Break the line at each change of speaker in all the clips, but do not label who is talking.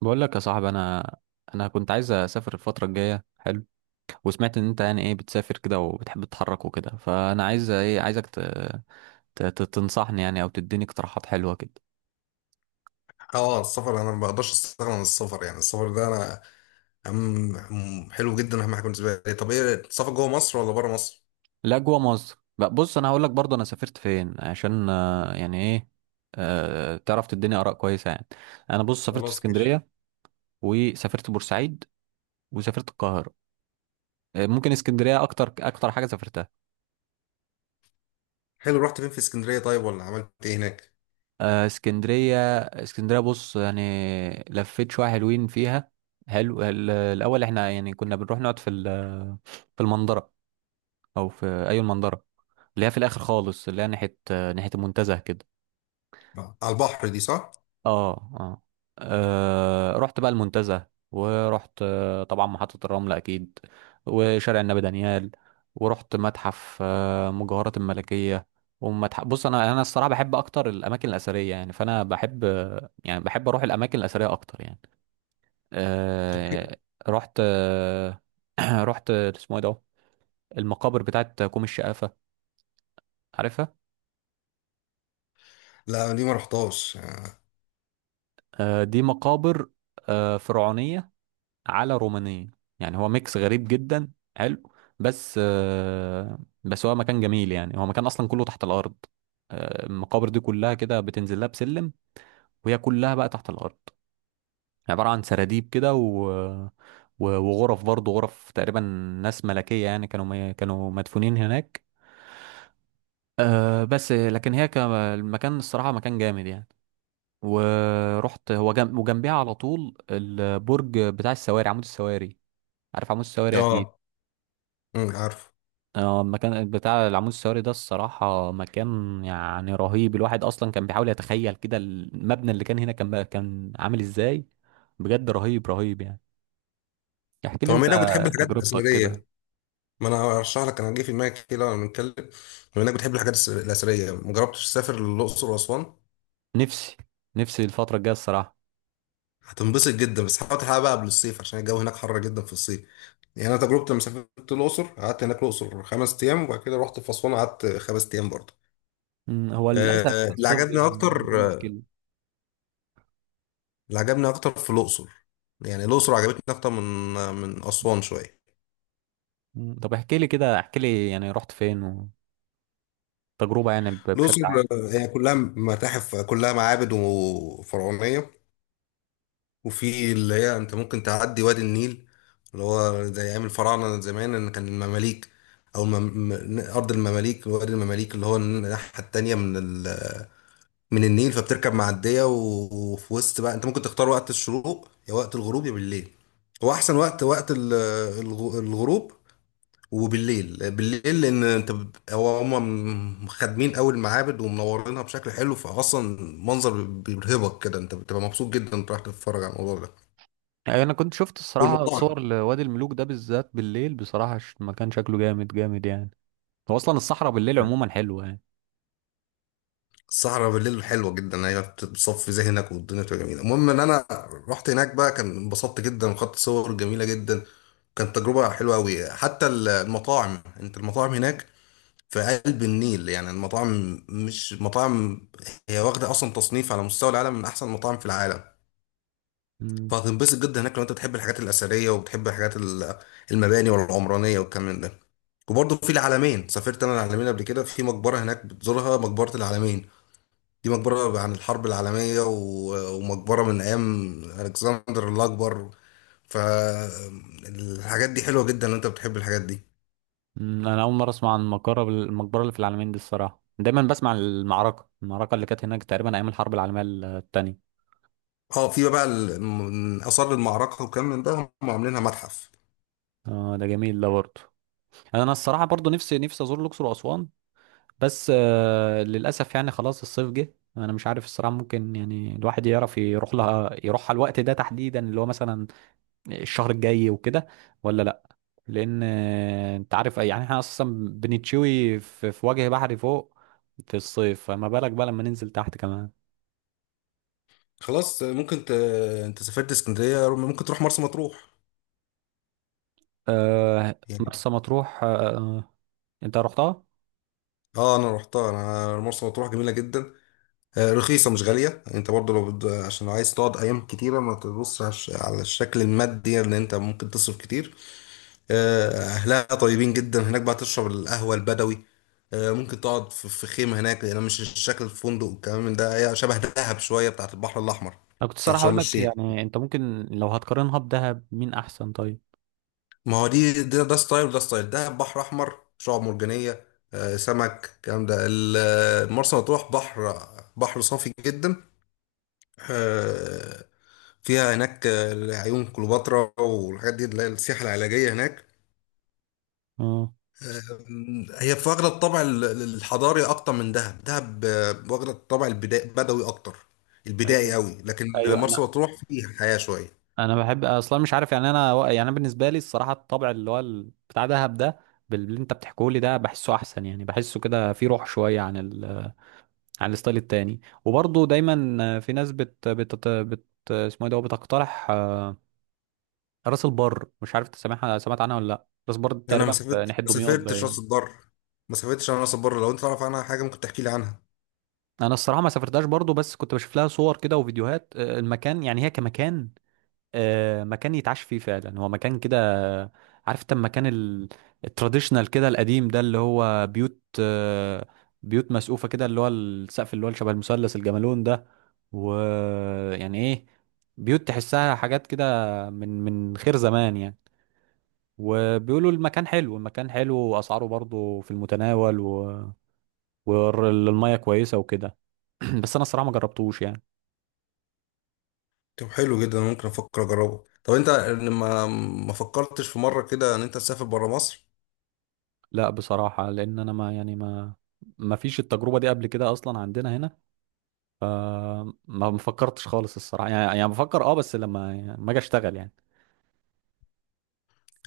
بقول لك يا صاحبي، انا كنت عايز اسافر الفتره الجايه. حلو. وسمعت ان انت يعني ايه بتسافر كده وبتحب تتحرك وكده، فانا عايز ايه، عايزك تنصحني يعني، او تديني اقتراحات حلوه كده.
السفر انا ما بقدرش استغنى عن السفر، يعني السفر ده انا حلو جدا، اهم حاجه بالنسبه لي. طب ايه، السفر جوه مصر ولا بره مصر؟
لا، جوه مصر بقى. بص، انا هقول لك برضه انا سافرت فين عشان يعني ايه، تعرف تديني اراء كويسه يعني. انا بص سافرت في
خلاص ماشي.
اسكندريه، وسافرت بورسعيد، وسافرت القاهره. ممكن اسكندريه اكتر اكتر حاجه سافرتها.
حلو، رحت فين في اسكندريه طيب، ولا عملت ايه هناك؟
اسكندرية اسكندرية، بص يعني، لفيت شوية حلوين فيها. حلو. الأول احنا يعني كنا بنروح نقعد في المنظرة، أو في أي المنظرة، اللي هي في الآخر خالص، اللي هي ناحية ناحية المنتزه كده.
آه، على البحر دي، صح؟
اه، اه. رحت بقى المنتزه، ورحت طبعا محطة الرمل اكيد، وشارع النبي دانيال، ورحت متحف مجوهرات الملكية، ومتحف. بص، انا الصراحة بحب اكتر الاماكن الاثرية يعني، فانا بحب يعني بحب اروح الاماكن الاثرية اكتر يعني.
طب حلو.
آه، رحت آه، رحت اسمه ايه ده، المقابر بتاعت كوم الشقافة، عارفها؟
لا دي ما رحتهاش، اه.
دي مقابر فرعونية على رومانية، يعني هو ميكس غريب جدا. حلو. بس هو مكان جميل، يعني هو مكان اصلا كله تحت الارض. المقابر دي كلها كده بتنزل لها بسلم، وهي كلها بقى تحت الارض، عبارة عن سراديب كده، و... و- وغرف برضه، غرف تقريبا. ناس ملكية يعني، كانوا مدفونين هناك. أه، بس لكن هي المكان الصراحة مكان جامد يعني. ورحت هو جنب وجنبيها على طول البرج بتاع السواري، عمود السواري. عارف عمود السواري اكيد.
آه، أمم، عارف.
اه، المكان بتاع العمود السياري ده الصراحة مكان يعني رهيب. الواحد أصلا كان بيحاول يتخيل كده المبنى اللي كان هنا كان عامل ازاي. بجد رهيب رهيب يعني. احكي لي
طب
انت
بما انك بتحب الحاجات
تجربتك كده.
الاثريه، ما انا ارشح لك، انا جه في دماغي كده وانا بنتكلم، بما انك بتحب الحاجات الاثريه، ما جربتش تسافر للاقصر واسوان؟
نفسي نفسي الفترة الجاية الصراحة.
هتنبسط جدا، بس حاول تلحقها بقى قبل الصيف عشان الجو هناك حر جدا في الصيف. يعني انا تجربتي لما سافرت الاقصر، قعدت هناك الاقصر 5 ايام، وبعد كده رحت في اسوان قعدت 5 ايام برضه.
هو للأسف
اللي
الصيف
عجبني
دي
اكتر،
المشكلة.
اللي عجبني اكتر في الاقصر، يعني الاقصر عجبتني اكتر من من اسوان شويه.
طب احكي لي كده، احكي لي يعني رحت فين، وتجربة يعني بشكل
الاقصر
عام.
هي كلها متاحف، كلها معابد وفرعونيه. وفي اللي هي انت ممكن تعدي وادي النيل، اللي هو زي ايام الفراعنه زمان، ان كان المماليك او ارض المماليك، وادي المماليك، اللي هو الناحيه التانيه من من النيل. فبتركب معديه وفي وسط بقى انت ممكن تختار وقت الشروق يا وقت الغروب يا بالليل. هو احسن وقت وقت الغروب وبالليل. لان انت هو هم خادمين قوي المعابد ومنورينها بشكل حلو، فاصلا منظر بيرهبك كده، انت بتبقى مبسوط جدا انت رايح تتفرج على الموضوع ده
يعني أنا كنت شفت الصراحة
والمطاعم.
صور لوادي الملوك ده بالذات بالليل، بصراحة المكان شكله جامد جامد يعني. هو أصلا الصحراء بالليل عموما حلوة يعني.
الصحراء بالليل حلوه جدا، هي بتصفي ذهنك والدنيا بتبقى جميله. المهم ان انا رحت هناك بقى، كان انبسطت جدا وخدت صور جميله جدا، كانت تجربه حلوه قوي. حتى المطاعم، انت المطاعم هناك في قلب النيل، يعني المطاعم مش مطاعم، هي واخده اصلا تصنيف على مستوى العالم من احسن المطاعم في العالم.
مم.
فهتنبسط جدا هناك لو انت بتحب الحاجات الاثريه وبتحب الحاجات المباني والعمرانيه والكلام من ده. وبرضه في العلمين، سافرت انا العلمين قبل كده، في مقبره هناك بتزورها، مقبره العلمين، دي مقبرة عن الحرب العالمية ومقبرة من أيام ألكسندر الأكبر. فالحاجات دي حلوة جدا لو أنت بتحب الحاجات دي.
مم. انا اول مره اسمع عن المقبره اللي في العلمين دي. الصراحه دايما بسمع عن المعركه اللي كانت هناك تقريبا ايام الحرب العالميه الثانيه.
اه في بقى من آثار المعركة وكم من ده، هم عاملينها متحف.
اه، ده جميل ده برضه. يعني انا الصراحه برضه نفسي نفسي ازور الاقصر واسوان. بس للاسف يعني، خلاص الصيف جه، انا مش عارف الصراحه ممكن يعني الواحد يعرف يروح لها، يروحها الوقت ده تحديدا اللي هو مثلا الشهر الجاي وكده، ولا لا؟ لان انت عارف يعني احنا اصلا بنتشوي في وجه بحري فوق في الصيف، فما بالك بقى لما ننزل تحت كمان.
خلاص ممكن أنت سافرت اسكندرية، ممكن تروح مرسى مطروح.
آه،
يعني
مرسى مطروح، آه. انت رحتها؟
اه أنا روحتها، أنا مرسى مطروح جميلة جدا. آه، رخيصة مش غالية. أنت برضو لو عشان لو عايز تقعد أيام كتيرة ما تبصش على على الشكل المادي لأن أنت ممكن تصرف كتير. آه، أهلها طيبين جدا، هناك بقى تشرب القهوة البدوي. آه، ممكن تقعد في خيمة هناك، لأن مش الشكل الفندق والكلام من ده، هي شبه دهب شوية، بتاعت البحر الأحمر
انا كنت
بتاعت
الصراحه اقول
شرم
لك
الشيخ.
يعني انت ممكن لو هتقارنها بدهب، مين احسن طيب؟
ما هو دي ده ستايل وده ستايل، دهب بحر أحمر شعاب مرجانية، آه، سمك الكلام ده مرسى مطروح بحر، بحر صافي جدا. آه، فيها هناك آه، عيون كليوباترا والحاجات دي اللي هي السياحة العلاجية هناك.
اه.
أم، هي في واخدة الطابع الحضاري أكتر من دهب. دهب آه، واخدة الطابع البدوي أكتر، البدائي
ايوه،
أوي، لكن
ايوه،
مرسى
انا
مطروح فيها حياة شوية.
انا بحب اصلا. مش عارف يعني انا، يعني أنا بالنسبه لي الصراحه الطبع اللي هو بتاع دهب ده، باللي انت بتحكيه لي ده، بحسه احسن يعني، بحسه كده فيه روح شويه عن عن الستايل التاني. وبرضه دايما في ناس بت بت بت اسمه ايه ده، بتقترح راس البر. مش عارف انت سامعها، سمعت عنها ولا لا. راس البر دي
أنا ما
تقريبا في
سافرت،
ناحيه
ما
دمياط
سافرتش
باين.
راس البر، ما سافرتش أنا راس البر. لو أنت تعرف عنها حاجة، ممكن تحكي لي عنها.
انا الصراحه ما سافرتهاش برضو، بس كنت بشوف لها صور كده وفيديوهات، المكان يعني هي كمكان، مكان يتعاش فيه فعلا، هو مكان كده. آه، عارف انت المكان التراديشنال كده، القديم ده، اللي هو بيوت مسقوفه كده، اللي هو السقف اللي هو شبه المثلث الجملون ده، ويعني ايه، بيوت تحسها حاجات كده من خير زمان يعني. وبيقولوا المكان حلو، المكان حلو، واسعاره برضو في المتناول، والميه كويسه وكده. بس انا الصراحه ما جربتوش يعني.
طب حلو جدا، ممكن أفكر أجربه. طب أنت ما ما فكرتش في مرة كده إن أنت تسافر برا مصر؟
لا بصراحة، لأن أنا ما يعني ما فيش التجربة دي قبل كده أصلا عندنا هنا. ما فكرتش خالص الصراحة يعني بفكر، بس لما ما أجي أشتغل يعني.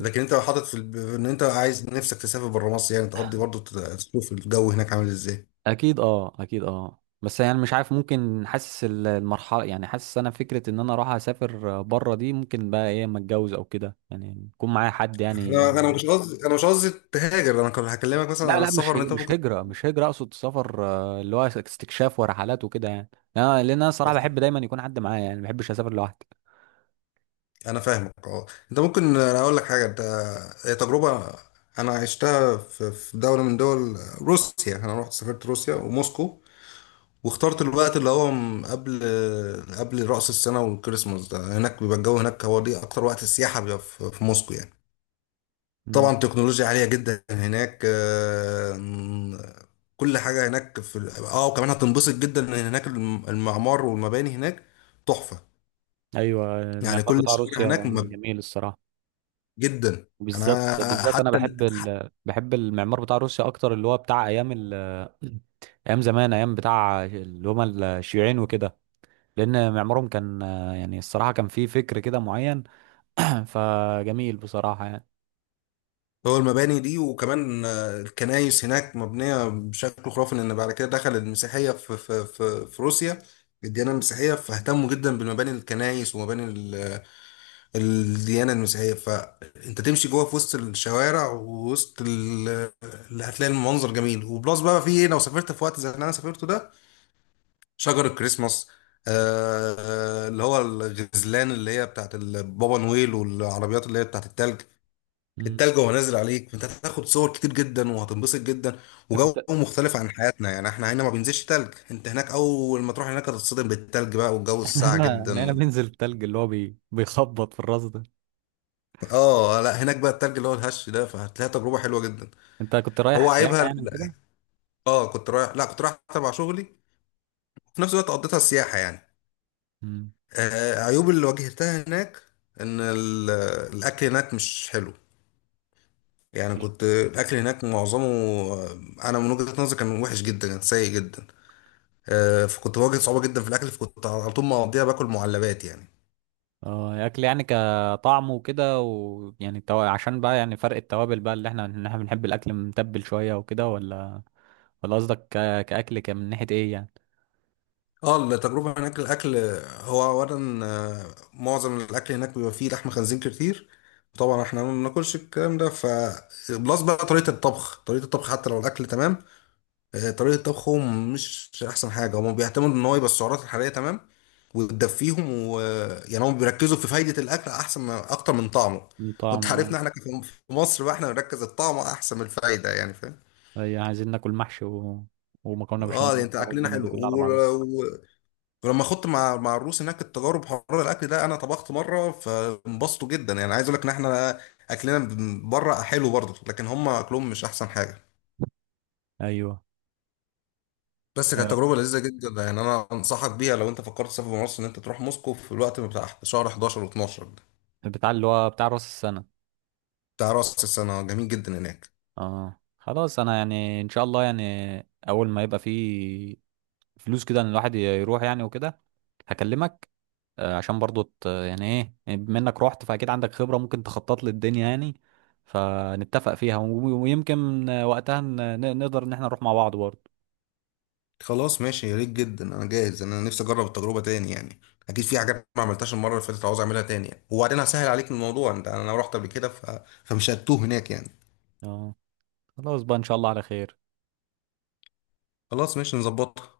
لكن أنت حاطط في إن أنت عايز نفسك تسافر برا مصر، يعني تقضي برضه، تشوف الجو هناك عامل إزاي.
أكيد، أه، أكيد، أه، بس يعني مش عارف، ممكن حاسس المرحلة يعني، حاسس أنا فكرة إن أنا أروح أسافر بره دي ممكن بقى إيه أما أتجوز أو كده، يعني يكون معايا حد يعني.
انا مش قصدي، انا مش قصدي تهاجر، انا كنت هكلمك مثلا
لا،
عن
لا،
السفر ان انت
مش
ممكن،
هجرة مش هجرة أقصد سفر، اللي هو استكشاف ورحلات وكده يعني. لأن أنا صراحة
بس
بحب دايما يكون حد معايا يعني، ما بحبش أسافر لوحدي.
انا فاهمك. اه انت ممكن، انا اقول لك حاجه، انت هي تجربه انا عشتها في دوله من دول، روسيا. انا رحت سافرت روسيا وموسكو، واخترت الوقت اللي هو قبل رأس السنه والكريسماس ده. هناك بيبقى الجو هناك، هو دي اكتر وقت السياحه، بيبقى في موسكو يعني. طبعا تكنولوجيا عالية جدا هناك. آم، كل حاجة هناك في اه، وكمان هتنبسط جدا ان هناك المعمار والمباني هناك تحفة،
ايوه،
يعني
المعمار
كل
بتاع
الشوارع
روسيا
هناك
جميل الصراحه.
جدا.
بالذات
انا
بالذات انا
حتى
بحب بحب المعمار بتاع روسيا اكتر، اللي هو بتاع ايام ايام زمان، ايام بتاع اللي هم الشيوعيين وكده. لان معمارهم كان يعني الصراحه كان فيه فكر كده معين. فجميل بصراحه يعني.
هو المباني دي، وكمان آه، الكنائس هناك مبنية بشكل خرافي، لان بعد كده دخل المسيحية في في روسيا، الديانة المسيحية، فاهتموا جدا بالمباني، الكنائس ومباني ال الديانة المسيحية. فانت تمشي جوه في وسط الشوارع ووسط اللي هتلاقي المنظر جميل. وبلس بقى في ايه، لو سافرت في وقت زي اللي انا سافرته ده، شجر الكريسماس، اللي هو الغزلان اللي هي بتاعت البابا نويل، والعربيات اللي هي بتاعت التلج.
مم.
التلج وهو نازل عليك، انت هتاخد صور كتير جدا وهتنبسط جدا،
انت
وجو
كنت
مختلف عن حياتنا. يعني احنا هنا ما بينزلش تلج، انت هناك اول ما تروح هناك هتتصدم بالتلج بقى والجو
احنا
الساقع
هنا احنا هنا
جدا.
بننزل التلج اللي هو بيخبط في الراس ده.
اه لا، هناك بقى التلج اللي هو الهش ده، فهتلاقيها تجربه حلوه جدا.
انت كنت
هو
رايح
عيبها
سياحه يعني وكده؟
اه كنت رايح، لا كنت رايح تبع شغلي، في نفس الوقت قضيتها سياحه يعني.
مم.
آه، عيوب اللي واجهتها هناك، ان الاكل هناك مش حلو. يعني كنت الاكل هناك معظمه، آه، انا من وجهه نظري كان وحش جدا، كان سيء جدا. آه، فكنت بواجه صعوبه جدا في الاكل، فكنت على طول مقضيها باكل معلبات يعني.
اه، اكل يعني كطعم وكده، ويعني عشان بقى يعني فرق التوابل بقى، اللي احنا ان احنا بنحب الاكل متبل شويه وكده، ولا قصدك كاكل كان من ناحيه ايه يعني؟
اه التجربة هناك الأكل، هو أولا آه، معظم الأكل هناك بيبقى فيه لحم خنزير كتير، طبعا احنا ما بناكلش الكلام ده. ف بلس بقى طريقة الطبخ، طريقة الطبخ حتى لو الأكل تمام، آه، طريقة طبخهم مش أحسن حاجة. هما بيعتمدوا إن هو يبقى السعرات الحرارية تمام وتدفيهم، و آه، يعني هم بيركزوا في فايدة الأكل أحسن من أكتر من طعمه.
من
وأنت
طعم،
عارفنا
اه.
احنا في مصر بقى، احنا بنركز الطعم أحسن من الفايدة، يعني فاهم.
ايوه، عايزين ناكل محشي و... ومكرونه
اه
بشاميل
يعني انت،
وبتاع،
اكلنا
والدنيا دي
حلو،
كلها على بعضها.
ولما خدت مع الروس هناك التجارب حوار الاكل ده، انا طبخت مره فانبسطوا جدا. يعني عايز اقول لك ان احنا اكلنا من بره حلو برضه، لكن هم اكلهم مش احسن حاجه.
ايوه.
بس كانت
آه.
تجربه لذيذه جدا يعني، انا انصحك بيها لو انت فكرت تسافر من مصر، ان انت تروح موسكو في الوقت بتاع شهر 11 و12 ده،
بتاع اللي هو بتاع راس السنه.
بتاع راس السنه. جميل جدا هناك.
اه خلاص، انا يعني ان شاء الله يعني اول ما يبقى فيه فلوس كده ان الواحد يروح يعني وكده، هكلمك. عشان برضو يعني ايه يعني، بما انك رحت فاكيد عندك خبرة ممكن تخطط لي الدنيا يعني، فنتفق فيها ويمكن وقتها نقدر ان احنا نروح مع بعض برضو.
خلاص ماشي، يا ريت جدا، انا جاهز، انا نفسي اجرب التجربه تاني يعني، اكيد في حاجات ما عملتهاش المره اللي فاتت عاوز اعملها تاني يعني. وبعدين هسهل عليك الموضوع، انت انا رحت قبل كده، فمش هتوه هناك يعني.
اه خلاص بقى، ان شاء الله على خير.
خلاص ماشي، نظبطها.